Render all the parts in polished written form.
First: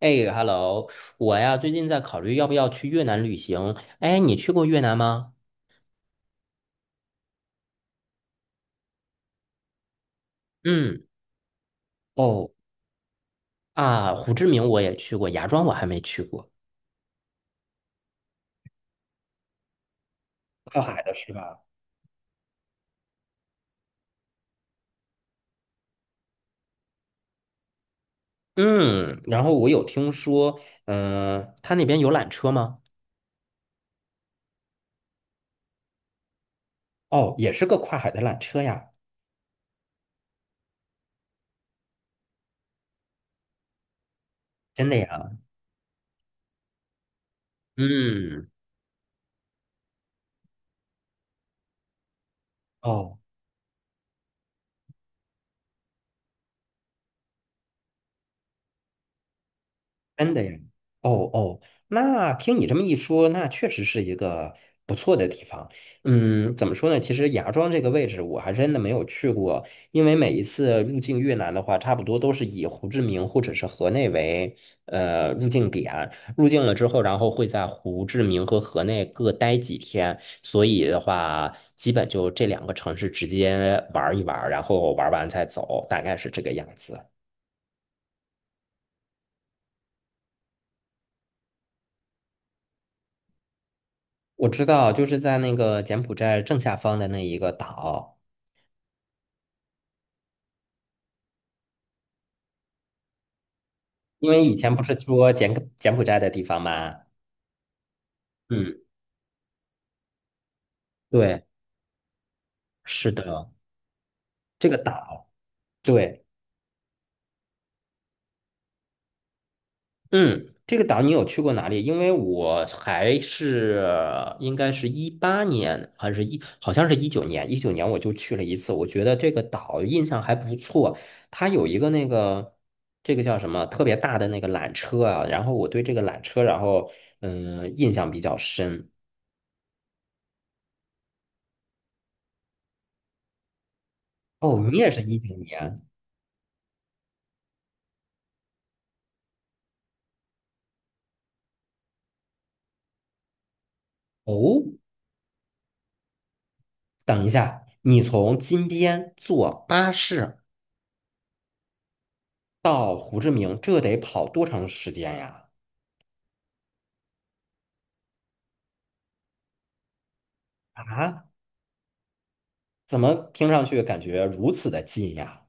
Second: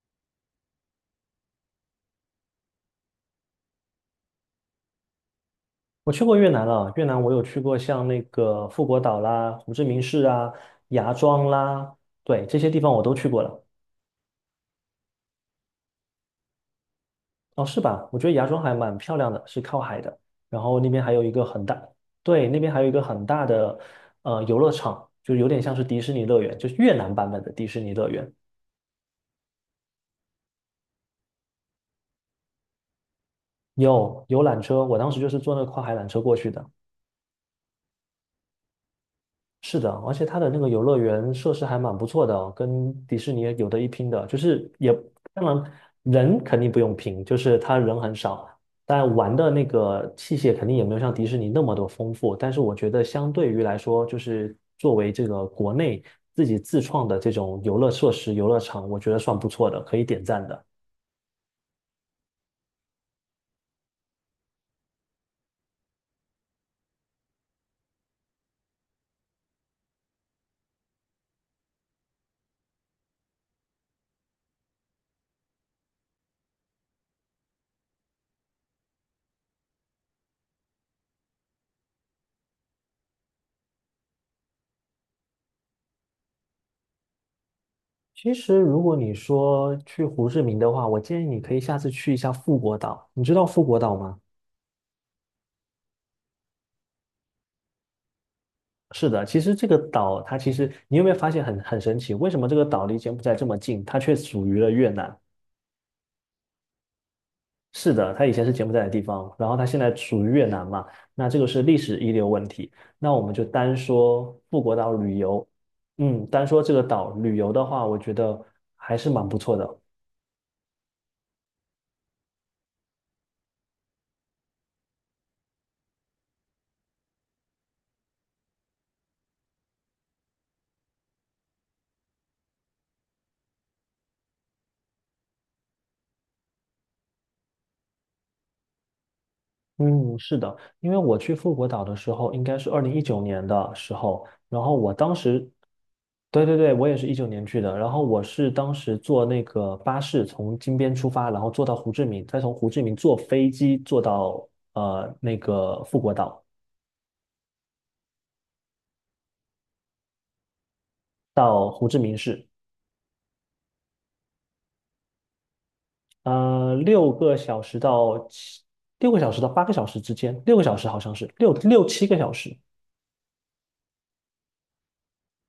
哎，Hello，我呀最近在考虑要不要去越南旅行。哎，你去过越南吗？我去过越南了，越南我有去过像那个富国岛啦、胡志明市啊、嗯，芽庄啦，对，哦这些地方我都去过了。啊，胡志明我也去过，芽庄我还没去过。哦，是吧？我觉得芽庄还蛮漂亮的，是靠海的。然后靠那海边的还有一是个吧？很大，对，那边还有一个很大的游乐场，就有点像是迪士尼乐园，就是越南版本的迪士尼乐园。嗯，然后我有听说，嗯、他那边有缆车吗？有缆车，我当时就是坐那个跨海缆车过去的。哦，也是个跨海的缆车呀。是的，而且它的那个游乐园设施还蛮不错的哦，跟迪士尼有的一拼的。就是真也的呀？当然人肯定不用拼，就是他人很少，嗯，但玩的那个器械肯定也没有像迪士尼那么多丰富。但是我觉得哦。相对于来说，就是作为这个国内自己自创的这种游乐设施、游乐场，我觉得算不错的，可以点真的赞呀，的。哦哦，那听你这么一说，那确实是一个不错的地方。嗯，怎么说呢？其实芽庄这个位置我还真的没有去过，因为每一次入境越南的话，差不多都是以胡志明或者是河内为入境点。入境了之后，然后会在胡志明和河内各待几天，所以的话，基本就这两个城市直接玩一玩，然后玩完再走，大概是这个样子。其实，如果你说去胡志明的话，我建议你可以下次去一下富国岛。你知道富国岛吗？我知道，就是在那个柬埔寨正下方的那一个岛，是的，其实这个岛它，其实你有没有发现很神奇？为什么这个岛离柬埔寨这么近，它却因为属以于了前不越是南？说柬埔寨的地方吗？是的，它以前是柬埔嗯，寨的地方，然后它现在属于越南嘛？那这个对，是历史遗留问题。是那我们就的，单说富这国个岛旅岛，游，对，嗯，单说这个岛旅游的话，我觉得还是蛮不错的。嗯，这个岛你有去过哪里？因为我还是应该是18年还是好像是一九年我就去了一次，我觉得这个岛印象还不错，它有一个那个。这个叫什么特别大的那个缆车啊，然后我对这个缆车，然后嗯印象比较深。嗯，是的，因为我去富国岛的时候，应该是2019年的时候，然哦，后你也我是当一九时，年对对对，我也是一九年去的，然后我是当时坐那个巴士从金边出发，然后坐到胡志明，再从胡志明坐飞机坐到哦。那个富国岛，等一下，你从金边坐巴士到胡志明市，到胡志明，这得跑多长时间呀？呃，六个小时到七，6个小时到8个小时之间，六个小时好像啊，是六7个小时，怎么听上去感觉如此的近呀？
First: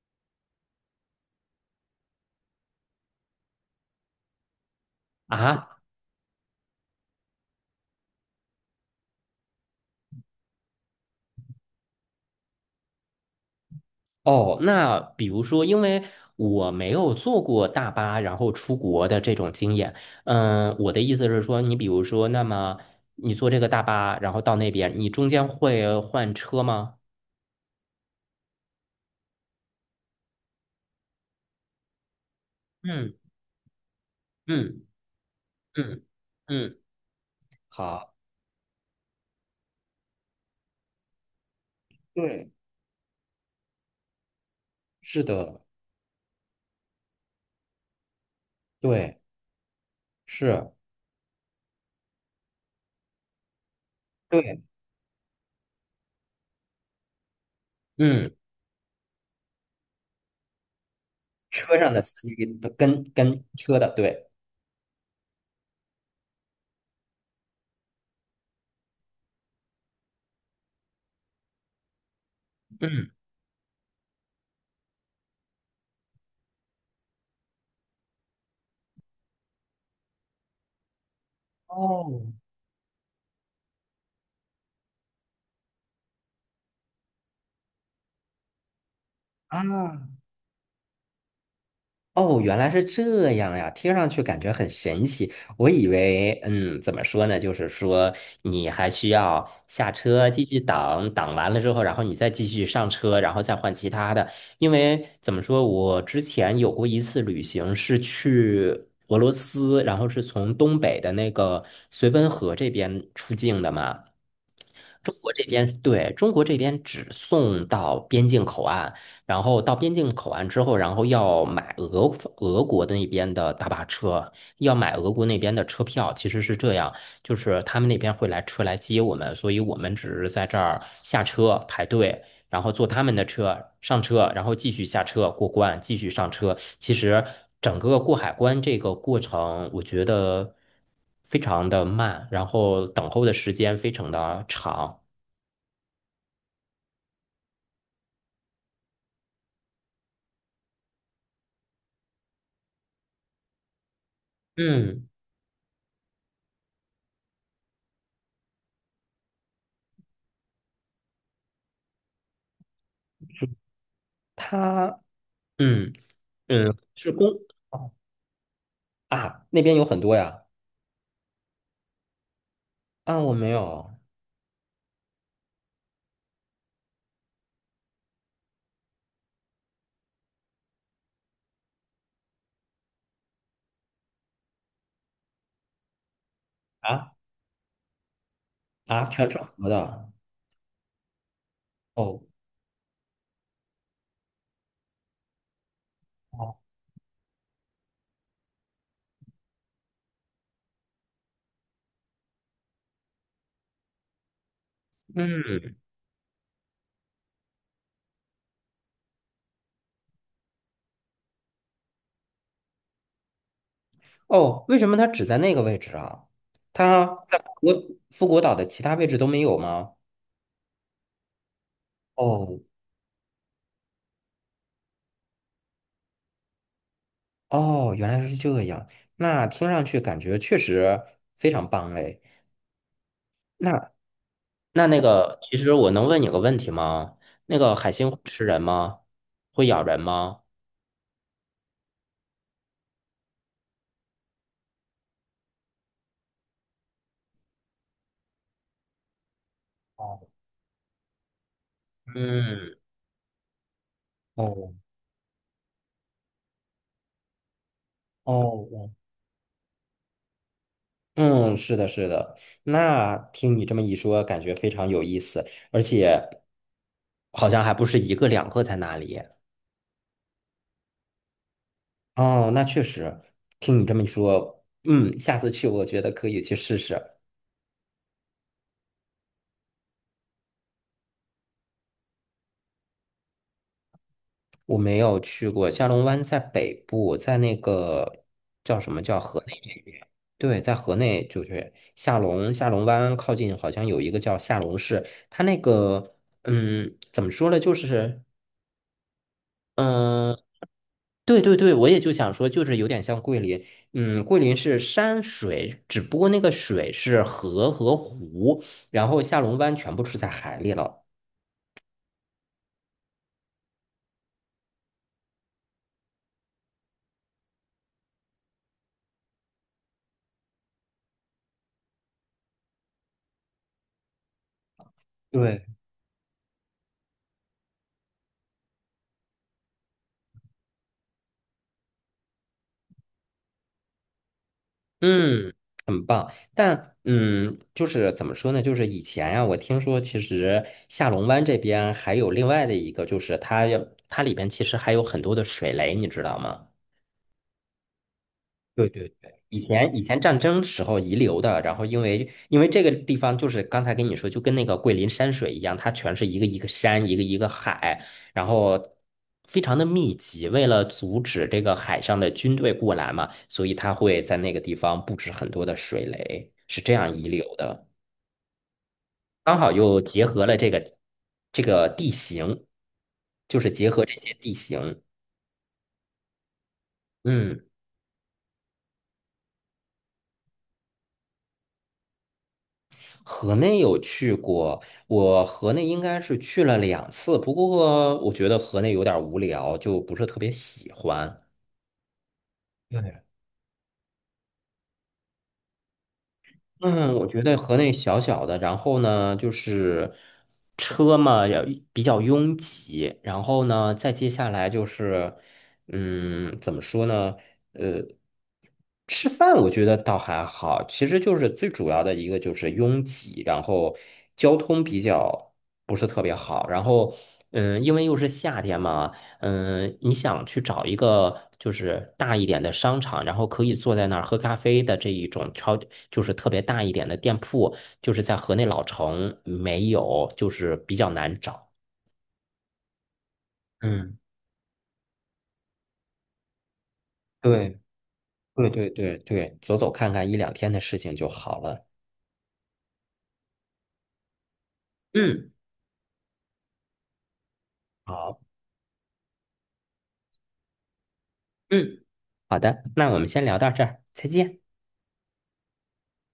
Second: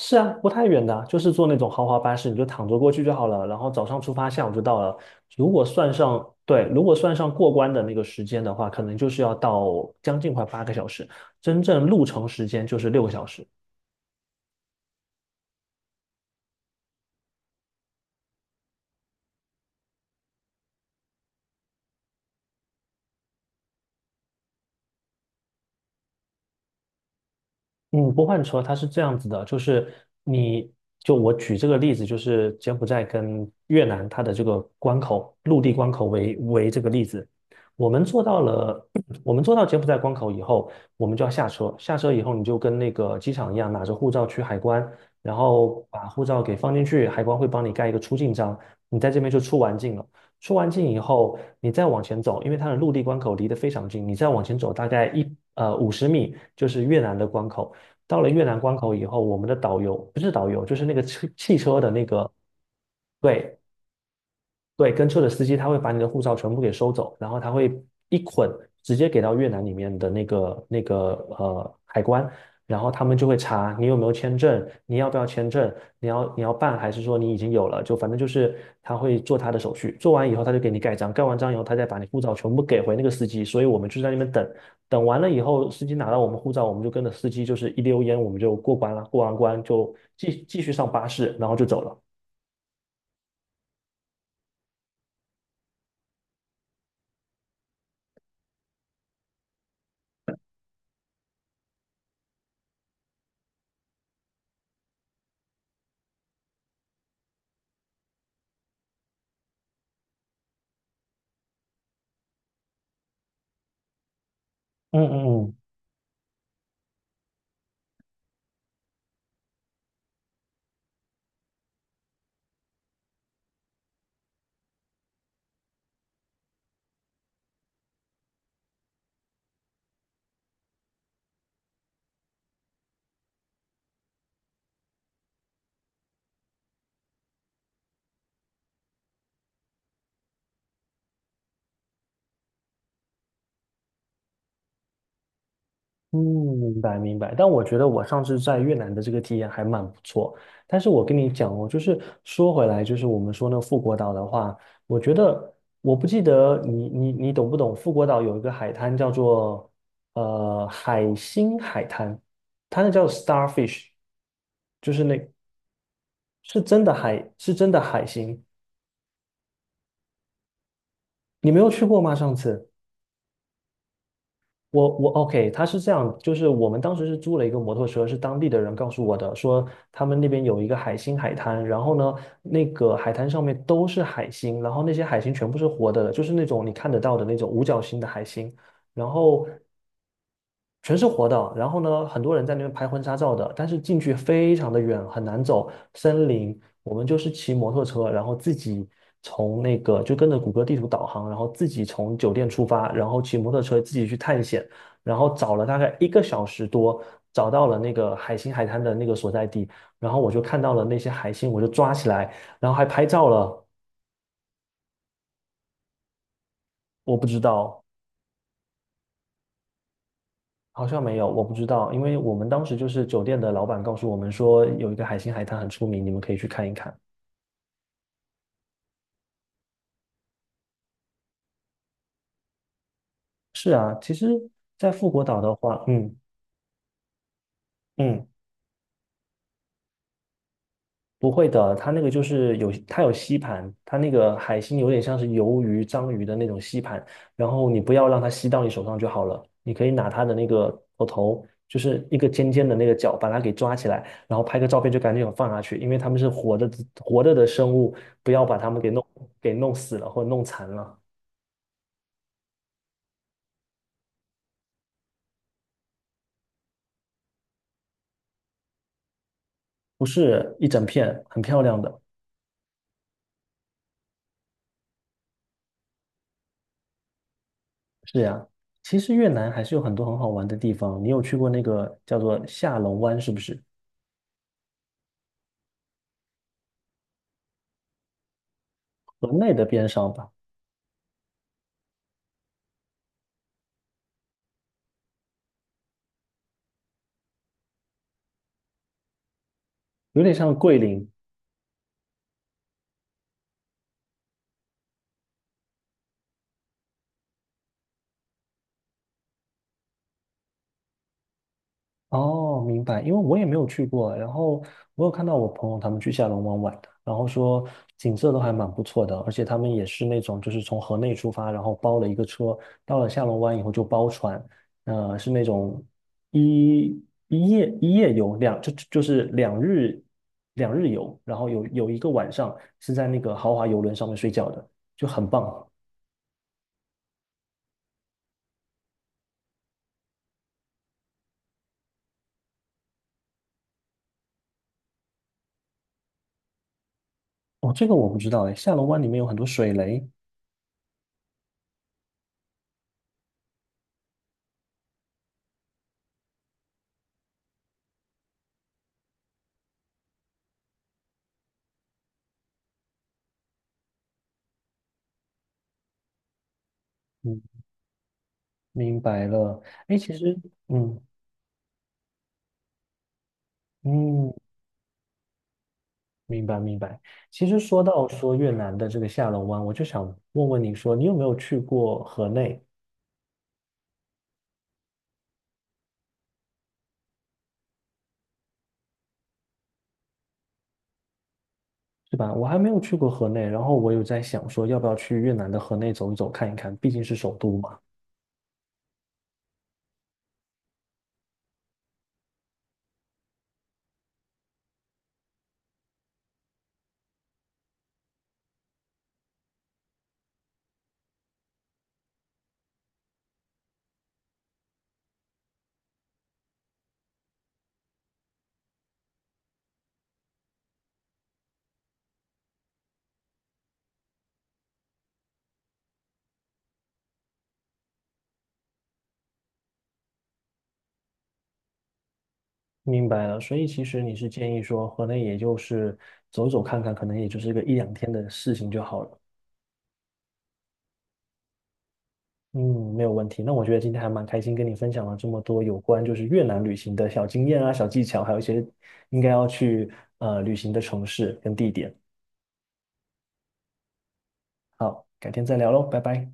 是啊，不太远的啊，就是坐那种豪华巴士，你就躺着过去就好了。然后早上出发，下午就到了。如果啊，算上，对，如果算上过关的那个时间的话，可能就是要到将近快八个小时，真正路程时间就是六个小时。哦，那比如说，因为我没有坐过大巴，然后出国的这种经验，嗯，我的意思是说，你比如说，那么你坐这个大巴，然后到那边，你中间会换车吗？嗯，不换车，它是这样子的，就是你，就我举这个例子，就是柬埔寨嗯跟越南它的这个嗯关口，陆地关嗯口为嗯，这个例子，我们好。做到了，我们做到柬埔寨关口以后，我们就要下车，下车以后你对。就跟那个机场一样，拿着护照去海关，是然的，后把护照给放进去，海关会帮你盖一个出境章，你在这对，边就出完境了。出完是，境以后，你再往前走，因为它的陆地关口离得非常近，你再往前对，走大概50米，就是越南的关口。到了嗯，越南关口以后，我们的导游不是导游，就是那个汽汽车车的上的那司个，机跟跟对，车的，对，对，跟车的司机他会把你的护照全部给收走，然后他会一捆直接给到越南里面的那个海关，然后他嗯，们就会查你有没有签证，你要不要签证，你要办还是说你已经有了，就反正就是他会做他的手续，做完以后他就给你盖章，盖完章以后他再把你护哦，照全部给回那个司机，所以我们就在那边等，等完了以后司机拿到我们护照，我们就跟着司机就是一溜烟我们就过关了，过完啊，关就继续上巴士，然后就走了。哦，原来是这样呀，听上去感觉很神奇。我以为，嗯，怎么说呢？就是说，你还需要下车继续等，等完了之后，然后你再继续上车，然后再换其他的。因为怎么说，我之前有过一次旅行，是去俄罗斯，然后是从东北的那个绥芬河这边出境的嘛。嗯中国这嗯边，对，中国这边只送到边境口岸。然后到边境口岸之后，然后要买俄国的那边的大巴车，要买俄国那边的车票。其实是这样，就是他们那边会来车来接我们，所以我们只是在这儿下车排队，然后坐他们的车上车，然后继续下车过关，继续上车。其实整个过海关这个过程，我觉得非常的慢，然后等候的时间非常的长。嗯，明白明白，但我觉得我上次在越南的这个体验还蛮不错。但是我跟你讲哦，就是说回来，就是我们说那个富国岛的话，我嗯，觉得，我不记得你，你懂不懂？富国岛有一个海滩叫做海星海滩，它那叫 starfish，就他，是那嗯嗯是公。是真的海星，啊，那边有很多呀。你没有去过吗？上次？啊，我没有我 OK，他是这样，就是我们当时是租了一个摩托车，是当地的人告诉我的，说他们那边有一个海星海滩，然后呢，那个海滩上面都是海星，然后那些海星全部是活的，就是那种你看得啊到的那种五角星的海星，啊，然全是后河的。全是活的。然后呢，很哦，多人在那边拍婚纱照的，但是进去非常的远，很难走森哦，林。我们就是骑摩托车，然后自己从那个，就跟着谷歌地图导航，然后自己从酒店出发，然后骑摩托车自己去探险，然后找了嗯，大概1个小时多，找到了那个海星海滩的那个所在地，然后我就看到了那些海星，我就抓起来，然后还拍照了。哦，为什么它只在那个位置啊？它我不在知富国道。富国岛的其他位置都没有吗？好像没有，我不知道，因为我们哦当时就是酒店的老板告诉我们说，有一个海星海滩很出名，你们可以去看一看。哦，原来是这样。那听上去感觉确实非常棒哎。是那啊，其实，那在那富国个，岛的其实话，我能嗯问你个问题吗？那个海星会嗯，吃人吗？会咬人吗？不会的，它那个就是有，它有吸盘，它那个海星有点像是鱿鱼、章鱼的那种吸盘，然后你不要让它吸到你手上就好了，你可以拿哦它的那个头头，就是一个尖尖嗯，的那个角，把它给抓起来，然后拍个哦照片就赶紧放下去，因为它们是活着的生物，不要把它们给哦，弄死了或者弄残了。嗯，是的，是的。那听你这么一说，感觉非常有意思，而且好像还不是一个两个在哪里。不是，一整片，很漂亮的。哦，那确实，听你这么一说，嗯，下次去我觉得可以去试试。是呀，其实越南还是有很多很好玩的地方。你有去过那个叫做下龙湾，是不是？我没有去过下龙湾，在北部，在那个叫什么叫河河内的内？边上吧，对，在河内就是下龙湾靠近，好像有一个叫下龙市，它那个嗯，怎么说呢，就是。有点嗯。像桂林，对对对，我也就想说，就是有点像桂林，嗯，桂林是山水，只不过那个水是河和湖，然后下龙湾全部是在海里了。哦，明白，因为我也没有去过，然后我有看到我朋友他们去下龙湾玩的，然后说景色都还蛮不错的，而且他们也是那种就是从河内出发，然后包了一个车，到了下龙湾以后就包船，是那对，种一一夜一夜游，两就就是两日两日游，然后有一个晚上是在那个豪华游轮上面睡觉的，就很嗯，棒。很棒。但嗯，就是怎么说呢？就是以前呀、我听说其实下龙湾这边还有另外的一个，就是它要它里边其实还有很多的水雷，你知道吗？哦，这个我不知道哎，下龙对湾里对面有很对，多以水前以雷，前战争时候遗留的，然后因为这个地方就是刚才跟你说，就跟那个桂林山水一样，它全是一个一个山，一个一个海，然后非常的密集。为了阻止这个海上的军队过来嘛，所以它会在那个地方布置很多的水雷，是这样遗嗯，留的。明白刚了。好哎，又其结实，合了这个嗯，地形，就是结合这嗯，些地形，明白明白。其实嗯。说到说越南的这个下龙湾，我就想问问你说，你有没有去过河内，河内有去过，我河内应该是去了两次，不过我觉得河内有点无聊，就不是特别喜欢。是吧？我还没有去过对河内，然后我有在想说，要不要去越南的河内走一走，看一看，毕竟嗯，是我首觉得都和嘛。那小小的，然后呢，就是车嘛，要比较拥挤，然后呢，再接下来就是，嗯，怎么说呢？呃，吃饭我觉得倒还好，其实就是最主要的一个就是拥挤，然后交通比较不是特别好，然后嗯，因为又是夏天嘛。嗯，你想去找一个就是大一点的商场，然后可以坐在那儿喝咖啡的这一种超，就是特别大一点的店铺，就是在河内老城没有，就是比较难找。明白了，所以其实你嗯，是建议说，河内也就是走走看看，可能也就是一个一对，两天的事对情就对好对了。对，走走看看一两天的事情就好了。嗯，没有问题。那我觉得今天还蛮开心，跟你分享了这么嗯，多有关就是越南旅行的小经验啊、小技巧，还有好，一些应该要去旅行的城市跟地点。嗯，好的，那我们先聊到这儿，再见。好，改天再聊喽，拜拜。